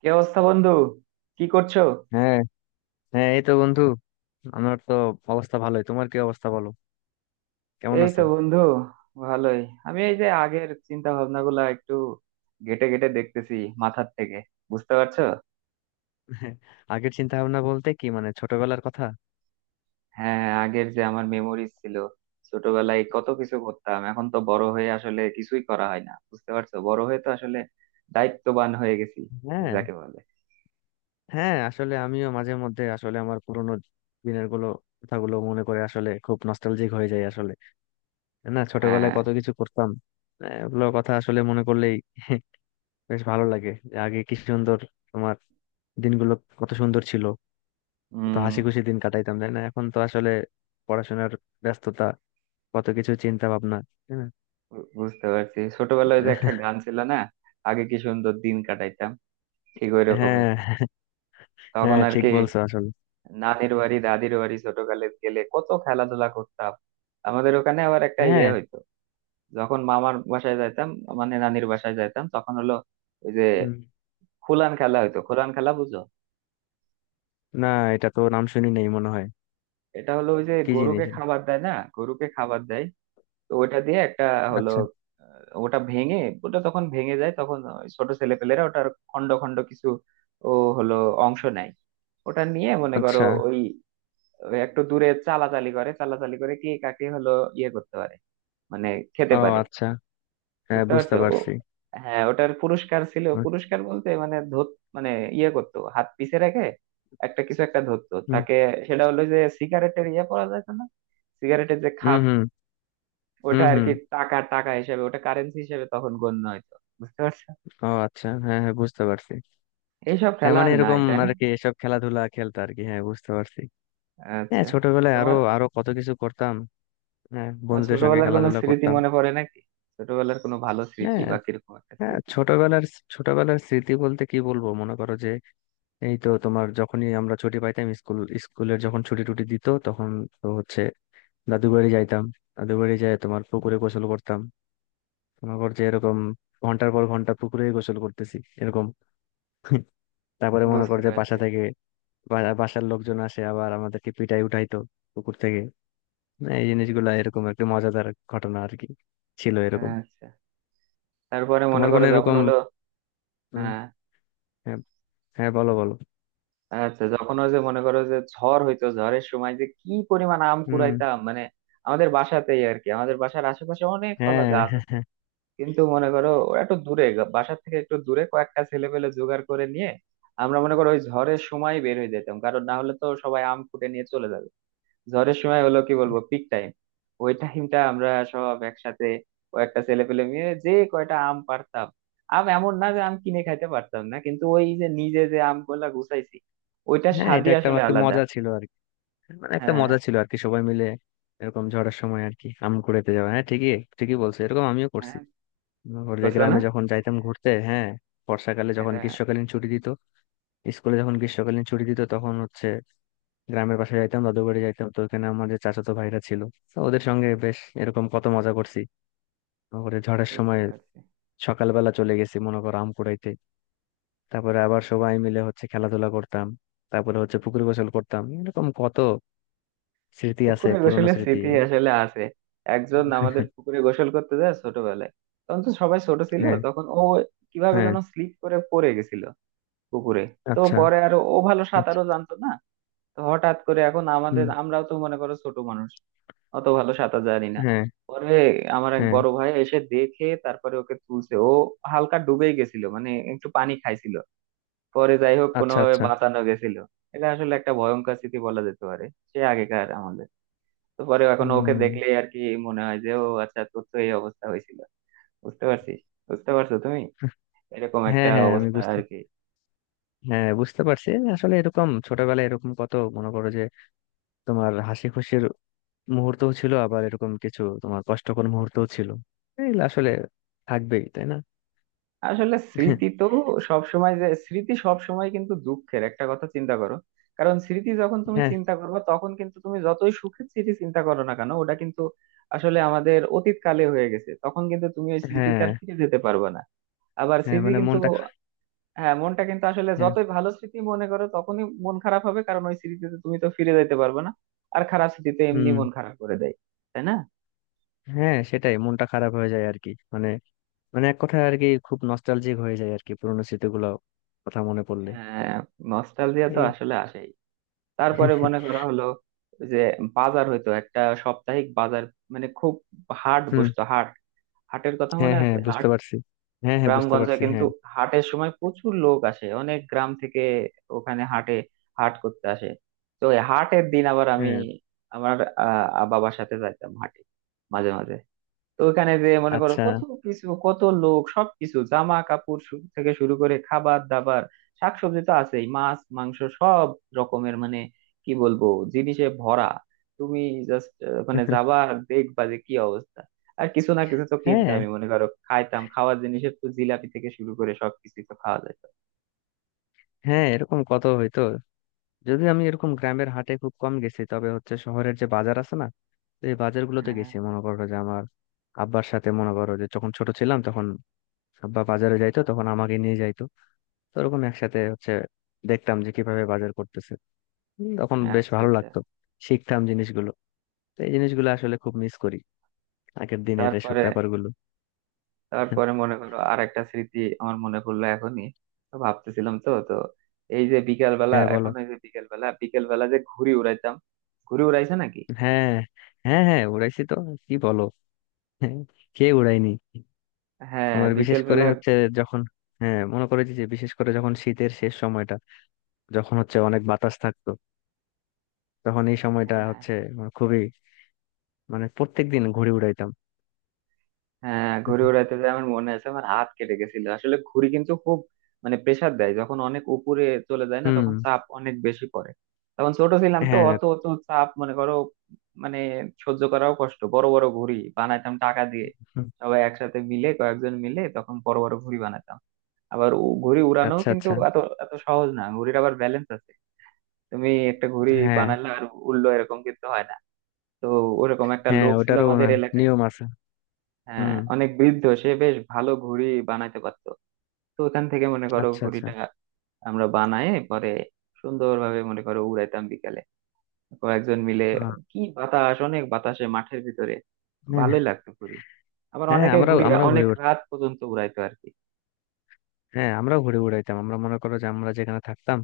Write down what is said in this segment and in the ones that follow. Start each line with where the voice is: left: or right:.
right: কি অবস্থা বন্ধু? কি করছো?
left: হ্যাঁ, হ্যাঁ, এই তো বন্ধু। আমার তো অবস্থা ভালোই। তোমার কি অবস্থা বলো? কেমন
right: এই তো
left: আছো?
right: বন্ধু, ভালোই। আমি এই যে আগের চিন্তা ভাবনা গুলা একটু ঘেটে ঘেটে দেখতেছি মাথার থেকে। বুঝতে পারছো?
left: আগের চিন্তা ভাবনা বলতে কি মানে ছোটবেলার কথা?
right: হ্যাঁ হ্যাঁ, আগের যে আমার মেমোরিজ ছিল, ছোটবেলায় কত কিছু করতাম। এখন তো বড় হয়ে আসলে কিছুই করা হয় না, বুঝতে পারছো? বড় হয়ে তো আসলে দায়িত্ববান হয়ে গেছি,
left: হ্যাঁ,
right: যাকে বলে।
left: হ্যাঁ, আসলে আমিও মাঝে মধ্যে আসলে আমার পুরোনো দিনের গুলো কথাগুলো মনে করে আসলে খুব নস্টালজিক হয়ে যায় আসলে। তাই না, ছোটবেলায়
right: হ্যাঁ।
left: কত কিছু করতাম। ওগুলো কথা আসলে মনে করলেই বেশ ভালো লাগে যে আগে কি সুন্দর তোমার দিনগুলো কত সুন্দর ছিল। কত হাসি
right: উম
left: খুশি দিন কাটাইতাম, তাই না? এখন তো আসলে পড়াশোনার ব্যস্ততা, কত কিছু চিন্তা ভাবনা।
right: বুঝতে পারছি, ছোটবেলায় যে একটা গান ছিল না, আগে কি সুন্দর দিন কাটাইতাম, ঠিক ওই রকমই
left: হ্যাঁ,
right: তখন
left: হ্যাঁ,
right: আর
left: ঠিক
right: কি।
left: বলছো আসলে।
right: নানির বাড়ি, দাদির বাড়ি ছোটকালে গেলে কত খেলাধুলা করতাম। আমাদের ওখানে আবার একটা ইয়ে
left: হ্যাঁ।
right: হইতো। যখন মামার বাসায় যাইতাম, মানে নানির বাসায় যাইতাম, তখন হলো ওই যে
left: হুম।
right: খুলান খেলা হইতো। খুলান খেলা বুঝো?
left: না, এটা তো নাম শুনি নাই মনে হয়।
right: এটা হলো ওই যে
left: কি
right: গরুকে
left: জিনিস এটা?
right: খাবার দেয় না, গরুকে খাবার দেয়, তো ওটা দিয়ে একটা হলো,
left: আচ্ছা,
right: ওটা ভেঙে, ওটা তখন ভেঙে যায়, তখন ওই ছোট ছেলেপেলেরা ওটার খন্ড খন্ড কিছু, ও, হলো অংশ নেয়। ওটা নিয়ে মনে করো
left: আচ্ছা।
right: ওই, ওই একটু দূরে চালাচালি করে, চালাচালি করে কে কাকে হলো ইয়ে করতে পারে, মানে খেতে
left: ও
right: পারি।
left: আচ্ছা, হ্যাঁ,
right: বুঝতে পারছো?
left: বুঝতে
right: ও
left: পারছি।
right: হ্যাঁ, ওটার পুরস্কার ছিল।
left: হুম,
right: পুরস্কার বলতে মানে ধর, মানে ইয়ে করতো হাত পিছে রেখে, একটা কিছু একটা ধরতো
left: হুম,
right: তাকে। সেটা হলো যে সিগারেটের ইয়ে পাওয়া যায় না, সিগারেটের যে খাপ,
left: হুম,
right: ওটা
left: হুম,
right: আর
left: হুম।
right: কি টাকা, টাকা হিসেবে, ওটা কারেন্সি হিসেবে তখন গণ্য হইতো। বুঝতে পারছো?
left: ও আচ্ছা, হ্যাঁ, হ্যাঁ, বুঝতে পারছি।
right: এইসব
left: হ্যাঁ
right: খেলা
left: মানে
right: আর নাই,
left: এরকম
right: তাই না?
left: আর কি, এসব খেলাধুলা খেলতো আর কি। হ্যাঁ, বুঝতে পারছি। হ্যাঁ,
right: আচ্ছা,
left: ছোটবেলায় আরো
right: তোমার,
left: আরো কত কিছু করতাম। হ্যাঁ,
right: তোমার
left: বন্ধুদের সঙ্গে
right: ছোটবেলার কোনো
left: খেলাধুলা
right: স্মৃতি
left: করতাম।
right: মনে পড়ে নাকি? ছোটবেলার কোনো ভালো স্মৃতি
left: হ্যাঁ,
right: বা কিরকম একটা
left: হ্যাঁ,
right: স্মৃতি।
left: ছোটবেলার ছোটবেলার স্মৃতি বলতে কি বলবো, মনে করো যে এই তো তোমার যখনই আমরা ছুটি পাইতাম, স্কুলের যখন ছুটি টুটি দিত তখন তো হচ্ছে দাদুর বাড়ি যাইতাম। দাদুর বাড়ি যায় তোমার, পুকুরে গোসল করতাম। মনে কর যে এরকম ঘন্টার পর ঘন্টা পুকুরে গোসল করতেছি এরকম। তারপরে মনে কর
right: বুঝতে
left: যে বাসা
right: পারছি।
left: থেকে বাসার লোকজন আসে আবার আমাদেরকে পিটাই উঠাইতো পুকুর থেকে। না, এই জিনিসগুলা এরকম একটা মজাদার ঘটনা আর কি ছিল এরকম।
right: আচ্ছা, তারপরে মনে
left: তোমার কোনো
right: করো যখন
left: এরকম
right: হলো।
left: উম,
right: হ্যাঁ,
left: হ্যাঁ, হ্যাঁ, বলো, বলো।
right: আচ্ছা, যখন ওই যে মনে করো যে ঝড় হইতো, ঝড়ের সময় যে কি পরিমাণ আম
left: হুম।
right: কুড়াইতাম, মানে আমাদের বাসাতেই আর কি, আমাদের বাসার আশেপাশে অনেক কলা
left: হ্যাঁ,
right: গাছ
left: হ্যাঁ,
right: আছে,
left: হ্যাঁ।
right: কিন্তু মনে করো ওরা একটু দূরে, বাসার থেকে একটু দূরে, কয়েকটা ছেলে পেলে জোগাড় করে নিয়ে আমরা মনে করো ওই ঝড়ের সময় বের হয়ে যেতাম, কারণ না হলে তো সবাই আম কুটে নিয়ে চলে যাবে। ঝড়ের সময় হলো কি বলবো, পিক টাইম। ওই টাইমটা আমরা সব একসাথে কয়েকটা ছেলে পেলে মিলে যে কয়টা আম পারতাম। আম এমন না যে আম কিনে খাইতে পারতাম না, কিন্তু ওই যে নিজে যে আম গুলা গুছাইছি, ওইটার
left: হ্যাঁ, এটা
right: স্বাদই
left: একটা
right: আসলে
left: আমার কি
right: আলাদা।
left: মজা ছিল আর কি। মানে একটা
right: হ্যাঁ,
left: মজা ছিল আর কি সবাই মিলে এরকম ঝড়ের সময় আর কি আম কুড়াইতে যাওয়া। হ্যাঁ, ঠিকই, ঠিকই বলছো, এরকম আমিও করছি।
right: হ্যাঁ,
left: ওর যে
right: করছো না
left: গ্রামে যখন যাইতাম ঘুরতে, হ্যাঁ, বর্ষাকালে যখন
right: এটা?
left: গ্রীষ্মকালীন ছুটি দিত স্কুলে যখন গ্রীষ্মকালীন ছুটি দিত তখন হচ্ছে গ্রামের পাশে যাইতাম, দাদু বাড়ি যাইতাম। তো ওখানে আমাদের চাচাতো ভাইরা ছিল, তো ওদের সঙ্গে বেশ এরকম কত মজা করছি। ওরে ঝড়ের সময়
right: বুঝতে পারছি।
left: সকালবেলা চলে গেছি মনে করো আম কুড়াইতে। তারপরে আবার সবাই মিলে হচ্ছে খেলাধুলা করতাম। তারপরে হচ্ছে পুকুর গোসল করতাম। এরকম কত স্মৃতি আছে,
right: পুকুরে
left: পুরনো
right: গোসলের
left: স্মৃতি।
right: স্মৃতি আসলে আছে। একজন আমাদের পুকুরে গোসল করতে যায় ছোটবেলায়, তখন তো সবাই ছোট ছিল,
left: হ্যাঁ,
right: তখন ও কিভাবে
left: হ্যাঁ।
right: যেন স্লিপ করে পড়ে গেছিল পুকুরে। তো
left: আচ্ছা,
right: পরে আর ও ভালো
left: আচ্ছা।
right: সাঁতারও জানতো না। তো হঠাৎ করে এখন আমাদের,
left: হুম।
right: আমরাও তো মনে করো ছোট মানুষ, অত ভালো সাঁতার জানি না।
left: হ্যাঁ,
right: পরে আমার এক
left: হ্যাঁ।
right: বড় ভাই এসে দেখে, তারপরে ওকে তুলছে। ও হালকা ডুবেই গেছিল, মানে একটু পানি খাইছিল। পরে যাই হোক,
left: আচ্ছা,
right: কোনোভাবে
left: আচ্ছা।
right: বাঁচানো গেছিল। এটা আসলে একটা ভয়ঙ্কর স্মৃতি বলা যেতে পারে। সে আগেকার, আমাদের তো, পরে এখন ওকে
left: হুম।
right: দেখলেই আর কি মনে হয় যে, ও আচ্ছা, তোর তো এই অবস্থা হয়েছিল। বুঝতে পারছিস? বুঝতে পারছো তুমি? এরকম একটা
left: হ্যাঁ, হ্যাঁ, আমি
right: অবস্থা
left: বুঝতে
right: আর কি।
left: হ্যাঁ, বুঝতে পারছি। আসলে এরকম ছোটবেলায় এরকম কত মনে করো যে তোমার হাসি খুশির মুহূর্তও ছিল, আবার এরকম কিছু তোমার কষ্টকর মুহূর্তও ছিল। এগুলো আসলে থাকবেই, তাই না?
right: আসলে স্মৃতি তো সবসময় যে স্মৃতি সবসময় কিন্তু দুঃখের, একটা কথা চিন্তা করো, কারণ স্মৃতি যখন তুমি
left: হ্যাঁ,
right: চিন্তা করবে তখন কিন্তু, তুমি যতই সুখের স্মৃতি চিন্তা করো না কেন, ওটা কিন্তু আসলে আমাদের অতীত কালে হয়ে গেছে, তখন কিন্তু তুমি ওই স্মৃতিতে
left: হ্যাঁ।
right: আর ফিরে যেতে পারবে না। আবার
left: হ্যাঁ
right: স্মৃতি
left: মানে
right: কিন্তু, হ্যাঁ, মনটা কিন্তু আসলে
left: হ্যাঁ।
right: যতই ভালো স্মৃতি মনে করো তখনই মন খারাপ হবে, কারণ ওই স্মৃতিতে তুমি তো ফিরে যেতে পারবে না। আর খারাপ স্মৃতিতে এমনি
left: হুম।
right: মন খারাপ করে দেয়, তাই না?
left: হ্যাঁ, সেটাই, মনটা খারাপ হয়ে যায় আর কি। মানে, মানে এক কথায় আর কি খুব নস্টালজিক হয়ে যায় আর কি, পুরোনো স্মৃতিগুলো কথা মনে পড়লে।
right: আহ নস্টালজিয়া তো
left: এই
right: আসলে আসে। তারপরে মনে করা হলো যে বাজার হইতো, একটা সাপ্তাহিক বাজার, মানে খুব, হাট
left: হুম।
right: বসতো, হাট। হাটের কথা
left: হ্যাঁ,
right: মনে আছে,
left: হ্যাঁ,
right: হাট?
left: বুঝতে পারছি। হ্যাঁ, হ্যাঁ, বুঝতে
right: গ্রামগঞ্জে
left: পারছি।
right: কিন্তু
left: হ্যাঁ,
right: হাটের সময় প্রচুর লোক আসে, অনেক গ্রাম থেকে ওখানে হাটে, হাট করতে আসে। তো এই হাটের দিন আবার আমি,
left: হ্যাঁ,
right: আমার বাবার সাথে যাইতাম হাটে মাঝে মাঝে। তো ওখানে যে মনে করো
left: আচ্ছা।
right: কত কিছু, কত লোক, সবকিছু, জামা কাপড় থেকে শুরু করে খাবার দাবার, শাকসবজি তো আছেই, মাছ মাংস সব রকমের, মানে কি বলবো, জিনিসে ভরা। তুমি জাস্ট, মানে যাবা আর দেখবা যে কি অবস্থা। আর কিছু না কিছু তো
left: হ্যাঁ,
right: কিনতামই, মনে করো, খাইতাম, খাওয়ার জিনিসের তো জিলাপি থেকে শুরু করে সবকিছু তো খাওয়া যেত।
left: হ্যাঁ, এরকম কত হইতো। যদি আমি এরকম গ্রামের হাটে খুব কম গেছি, তবে হচ্ছে শহরের যে বাজার আছে না, তো এই বাজারগুলোতে
right: হ্যাঁ,
left: গেছি মনে করো যে আমার আব্বার সাথে। মনে করো যে যখন ছোট ছিলাম তখন আব্বা বাজারে যাইতো, তখন আমাকে নিয়ে যাইতো। তো ওরকম একসাথে হচ্ছে দেখতাম যে কিভাবে বাজার করতেছে। তখন বেশ
right: আচ্ছা
left: ভালো
right: আচ্ছা।
left: লাগতো, শিখতাম জিনিসগুলো। তো এই জিনিসগুলো আসলে খুব মিস করি, আগের দিনের এসব
right: তারপরে
left: ব্যাপারগুলো।
right: তারপরে মনে করো আর একটা স্মৃতি আমার মনে পড়লো এখনই। তো ভাবতেছিলাম তো তো, এই যে বিকেল বেলা,
left: হ্যাঁ,
right: এখন
left: বলো।
right: এই যে বিকেল বেলা, বিকেল বেলা যে ঘুড়ি উড়াইতাম। ঘুড়ি উড়াইছে নাকি?
left: হ্যাঁ, হ্যাঁ, হ্যাঁ, উড়াইছি তো, কি বলো। হ্যাঁ, কে উড়াইনি!
right: হ্যাঁ
left: তোমার বিশেষ
right: বিকেল
left: করে হচ্ছে যখন, হ্যাঁ মনে করে যে বিশেষ করে যখন শীতের শেষ সময়টা, যখন হচ্ছে অনেক বাতাস থাকতো, তখন এই সময়টা
right: বেলা।
left: হচ্ছে আমার খুবই, মানে প্রত্যেক দিন ঘুড়ি উড়াইতাম।
right: হ্যাঁ ঘুড়ি উড়াইতে যে আমার মনে আছে, আমার হাত কেটে গেছিল। আসলে ঘুড়ি কিন্তু খুব, মানে প্রেসার দেয় যখন অনেক উপরে চলে যায় না,
left: হুম।
right: তখন চাপ অনেক বেশি পড়ে। তখন ছোট ছিলাম তো,
left: হ্যাঁ।
right: অত অত চাপ মনে করো মানে সহ্য করাও কষ্ট। বড় বড় ঘুড়ি বানাইতাম টাকা দিয়ে,
left: হুম।
right: সবাই একসাথে মিলে, কয়েকজন মিলে, তখন বড় বড় ঘুড়ি বানাতাম। আবার ঘুড়ি উড়ানো
left: আচ্ছা,
right: কিন্তু
left: আচ্ছা।
right: এত এত সহজ না, ঘুড়ির আবার ব্যালেন্স আছে। তুমি একটা ঘুড়ি
left: হ্যাঁ,
right: বানালে আর উড়লো এরকম কিন্তু হয় না। তো ওরকম একটা
left: হ্যাঁ,
right: লোক ছিল
left: ওটারও
right: আমাদের
left: না
right: এলাকায়,
left: নিয়ম আছে।
right: হ্যাঁ,
left: হুম।
right: অনেক বৃদ্ধ, সে বেশ ভালো ঘুড়ি বানাইতে পারতো। তো ওখান থেকে মনে করো
left: আচ্ছা, আচ্ছা।
right: ঘুড়িটা আমরা বানায় পরে সুন্দরভাবে মনে করো উড়াইতাম বিকালে, কয়েকজন মিলে।
left: আহ,
right: কি বাতাস, অনেক বাতাসে, মাঠের ভিতরে
left: হ্যাঁ,
right: ভালোই লাগতো ঘুড়ি। আবার
left: হ্যাঁ,
right: অনেকে
left: আমরাও
right: ঘুড়ি
left: আমরাও ঘুড়ি,
right: অনেক রাত পর্যন্ত উড়াইতো আর কি।
left: হ্যাঁ, আমরাও ঘুড়ি উড়াইতাম। আমরা মনে করো যে আমরা যেখানে থাকতাম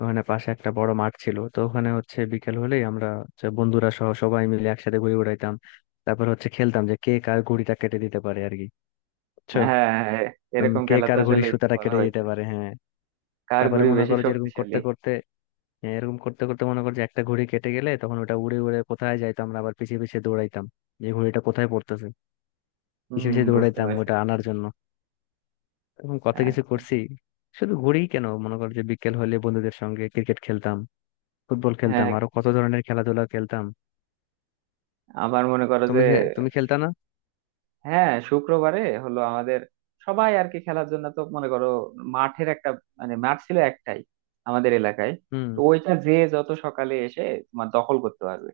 left: ওখানে পাশে একটা বড় মাঠ ছিল, তো ওখানে হচ্ছে বিকেল হলেই আমরা হচ্ছে বন্ধুরা সহ সবাই মিলে একসাথে ঘুড়ি উড়াইতাম। তারপর হচ্ছে খেলতাম যে কে কার ঘুড়িটা কেটে দিতে পারে আর কি, বুঝছো।
right: হ্যাঁ হ্যাঁ, এরকম
left: কে
right: খেলা তো
left: কার
right: আসলে
left: ঘুড়ির সুতাটা
right: করা
left: কেটে
right: হয়েছে।
left: দিতে পারে, হ্যাঁ।
right: কার
left: তারপরে
right: ঘুড়ি
left: মনে
right: বেশি
left: করো যে এরকম করতে
right: শক্তিশালী।
left: করতে, হ্যাঁ, এরকম করতে করতে মনে করো যে একটা ঘুড়ি কেটে গেলে তখন ওটা উড়ে উড়ে কোথায় যাইতো, আমরা আবার পিছিয়ে পিছিয়ে দৌড়াইতাম যে ঘুড়িটা কোথায় পড়তেছে, পিছিয়ে
right: হম,
left: পিছিয়ে
right: বুঝতে
left: দৌড়াইতাম
right: পারছি
left: ওটা
right: বুঝতে
left: আনার
right: পারছি।
left: জন্য। এরকম কত কিছু
right: আচ্ছা,
left: করছি। শুধু ঘুরি কেন, মনে করো যে বিকেল হলে বন্ধুদের সঙ্গে ক্রিকেট খেলতাম, ফুটবল খেলতাম,
right: হ্যাঁ।
left: আরো কত ধরনের খেলাধুলা খেলতাম।
right: আবার মনে করো যে,
left: তুমি তুমি খেলতা না?
right: হ্যাঁ, শুক্রবারে হলো আমাদের সবাই আর কি খেলার জন্য, তো মনে করো মাঠের একটা, মানে মাঠ ছিল একটাই আমাদের এলাকায়।
left: হুম।
right: তো ওইটা যে যত সকালে এসে তোমার দখল করতে পারবে,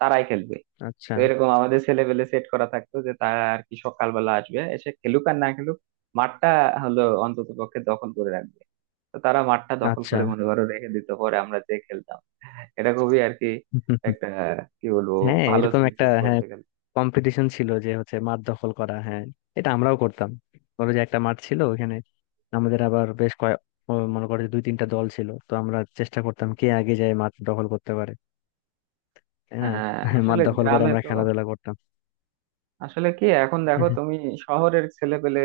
right: তারাই খেলবে।
left: আচ্ছা,
right: তো এরকম আমাদের ছেলেপেলে সেট করা থাকতো যে তারা আর কি সকালবেলা আসবে, এসে খেলুক আর না খেলুক, মাঠটা হলো অন্তত পক্ষে দখল করে রাখবে। তো তারা মাঠটা দখল
left: আচ্ছা।
right: করে মনে করো রেখে দিত, পরে আমরা যে খেলতাম। এটা খুবই আর কি একটা, কি বলবো,
left: হ্যাঁ,
right: ভালো
left: এরকম
right: স্মৃতি
left: একটা, হ্যাঁ,
right: বলতে গেলে।
left: কম্পিটিশন ছিল যে হচ্ছে মাঠ দখল করা, হ্যাঁ, এটা আমরাও করতাম। ধরো যে একটা মাঠ ছিল ওখানে, আমাদের আবার বেশ কয়েক, ও মনে করো যে দুই তিনটা দল ছিল, তো আমরা চেষ্টা করতাম কে আগে যায় মাঠ দখল করতে পারে, তাই না।
right: হ্যাঁ,
left: মাঠ
right: আসলে
left: দখল করে
right: গ্রামে
left: আমরা
right: তো,
left: খেলাধুলা করতাম।
right: আসলে কি এখন দেখো তুমি, শহরের ছেলে পেলে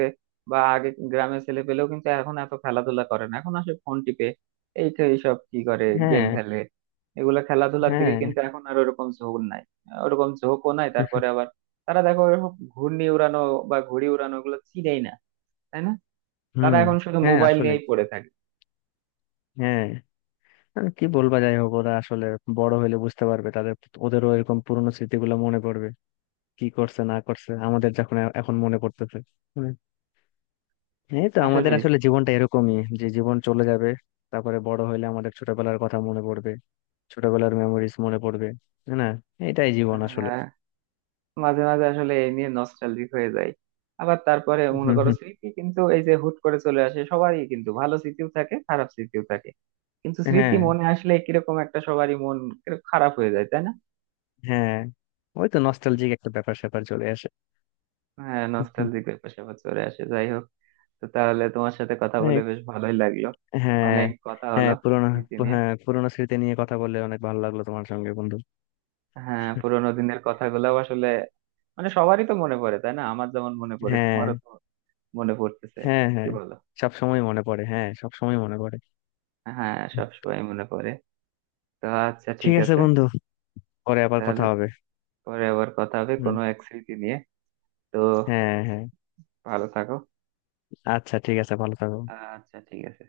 right: বা আগে গ্রামের ছেলে পেলেও কিন্তু এখন এত খেলাধুলা করে না, এখন আসে ফোন টিপে। এই তো এইসব কি করে, গেম
left: হ্যাঁ,
right: খেলে। এগুলা খেলাধুলার দিকে
left: হ্যাঁ।
right: কিন্তু এখন আর ওরকম ঝোঁক নাই। ওরকম ঝোঁকও নাই। তারপরে আবার তারা দেখো, ওরকম ঘূর্ণি উড়ানো বা ঘুড়ি উড়ানো ওগুলো চিনেই না, তাই না? তারা
left: হুম।
right: এখন শুধু
left: হ্যাঁ
right: মোবাইল
left: আসলে,
right: নিয়েই পড়ে থাকে।
left: হ্যাঁ, আর কি বলবা, যাই হোক, ওরা আসলে বড় হলে বুঝতে পারবে। তাদের, ওদেরও এরকম পুরনো স্মৃতিগুলো মনে পড়বে, কি করছে না করছে, আমাদের যখন এখন মনে পড়তেছে। হুম। এই তো আমাদের
right: আসলে,
left: আসলে জীবনটা এরকমই, যে জীবন চলে যাবে, তারপরে বড় হলে আমাদের ছোটবেলার কথা মনে পড়বে, ছোটবেলার মেমোরিজ মনে পড়বে, তাই না। এটাই জীবন আসলে।
right: হ্যাঁ, মাঝে মাঝে আসলে এই নিয়ে নস্টালজিক হয়ে যায়। আবার তারপরে মনে
left: হুম,
right: করো
left: হুম।
right: স্মৃতি কিন্তু এই যে হুট করে চলে আসে, সবারই কিন্তু ভালো স্মৃতিও থাকে, খারাপ স্মৃতিও থাকে, কিন্তু স্মৃতি
left: হ্যাঁ,
right: মনে আসলে কিরকম একটা সবারই মন কিরকম খারাপ হয়ে যায়, তাই না?
left: হ্যাঁ, ওই তো নস্টালজিক একটা ব্যাপার স্যাপার চলে আসে।
right: হ্যাঁ,
left: হুম, হুম।
right: নস্টালজিক ব্যাপার স্যাপার চলে আসে। যাই হোক, তো তাহলে তোমার সাথে কথা বলে
left: হ্যাঁ,
right: বেশ ভালোই লাগলো, অনেক কথা হলো
left: হ্যাঁ, পুরোনো,
right: স্মৃতি নিয়ে।
left: হ্যাঁ পুরোনো স্মৃতি নিয়ে কথা বললে অনেক ভালো লাগলো তোমার সঙ্গে, বন্ধু।
right: হ্যাঁ পুরোনো দিনের কথাগুলো আসলে মানে সবারই তো মনে পড়ে, তাই না? আমার যেমন মনে পড়ে,
left: হ্যাঁ,
right: তোমারও তো মনে পড়তেছে।
left: হ্যাঁ,
right: কি
left: হ্যাঁ
right: বলো?
left: সব সময় মনে পড়ে, হ্যাঁ সব সময় মনে পড়ে।
right: হ্যাঁ, সবসময় মনে পড়ে। তো আচ্ছা,
left: ঠিক
right: ঠিক
left: আছে
right: আছে,
left: বন্ধু, পরে আবার
right: তাহলে
left: কথা হবে।
right: পরে আবার কথা হবে
left: হুম।
right: কোনো এক স্মৃতি নিয়ে। তো
left: হ্যাঁ, হ্যাঁ।
right: ভালো থাকো।
left: আচ্ছা, ঠিক আছে, ভালো থাকো।
right: আচ্ছা, ঠিক আছে।